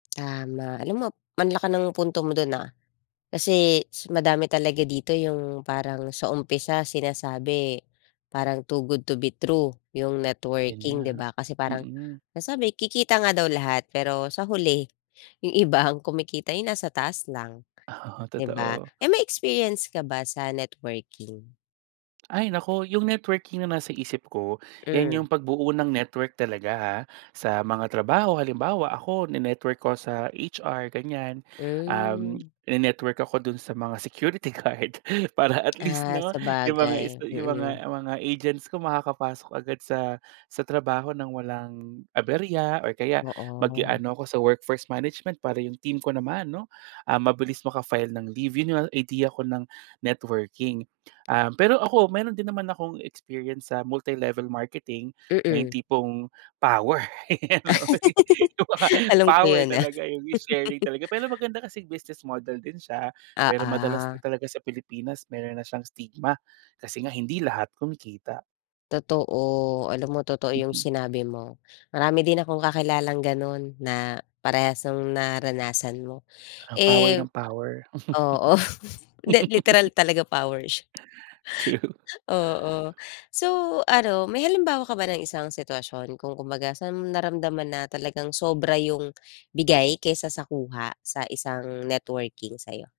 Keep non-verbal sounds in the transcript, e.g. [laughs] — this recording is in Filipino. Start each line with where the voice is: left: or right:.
left: [clicks tongue] Tama. Alam mo, ang laki ng punto mo dun, ah, kasi madami talaga dito yung parang sa umpisa, sinasabi parang too good to be true yung
right: 'Yan nga,
left: networking di ba, kasi parang
right: mm.
left: nasabi kikita nga daw lahat pero sa huli, yung iba ang kumikita yung nasa taas lang
right: Oo,
left: di ba?
right: totoo.
left: Eh, may experience ka ba sa networking?
right: Ay, naku! Yung networking naman sa isip ko, 'yan
left: Hmm.
right: yung pagbuo ng network talaga, ha, sa mga trabaho. Halimbawa ako, ni-network ko sa HR ganyan, um,
left: Hmm.
right: ine-network ako dun sa mga security guard para at
left: [clicks tongue]
right: least
left: Ah,
right: 'no, yung mga
left: sabagay.
right: sta yung
left: Mm.
right: mga mga agents ko makakapasok agad sa sa trabaho ng walang aberya or kaya mag-i
left: Oo.
right: ano ako sa workforce management para yung team ko naman 'no, ah, mabilis maka-file ng leave. Yun yung idea ko ng networking. Um, pero ako meron din naman akong experience sa multi-level marketing na yung
left: Mm.
right: tipong power, kumbaga
left: [laughs] Alam ko
right: power
left: yun, ah.
right: talaga yung may sharing talaga pero
left: [chuckles]
right: maganda kasi business model din siya pero madalas
left: Oo.
right: lang talaga sa Pilipinas meron na siyang stigma kasi nga hindi lahat kumikita.
left: Totoo, alam mo totoo yung
right: Mhm.
left: sinabi mo, marami din akong kakilalang ganun na parehas nung naranasan mo.
right: Ang power
left: Eh
right: ng power.
left: oo, hindi
right: [laughs]
left: literal talaga powers.
right: True.
left: Oo. So, ano may halimbawa ka ba ng isang sitwasyon kung kumbaga saan mo naramdaman na talagang sobra yung bigay kaysa sa kuha sa isang networking sa'yo?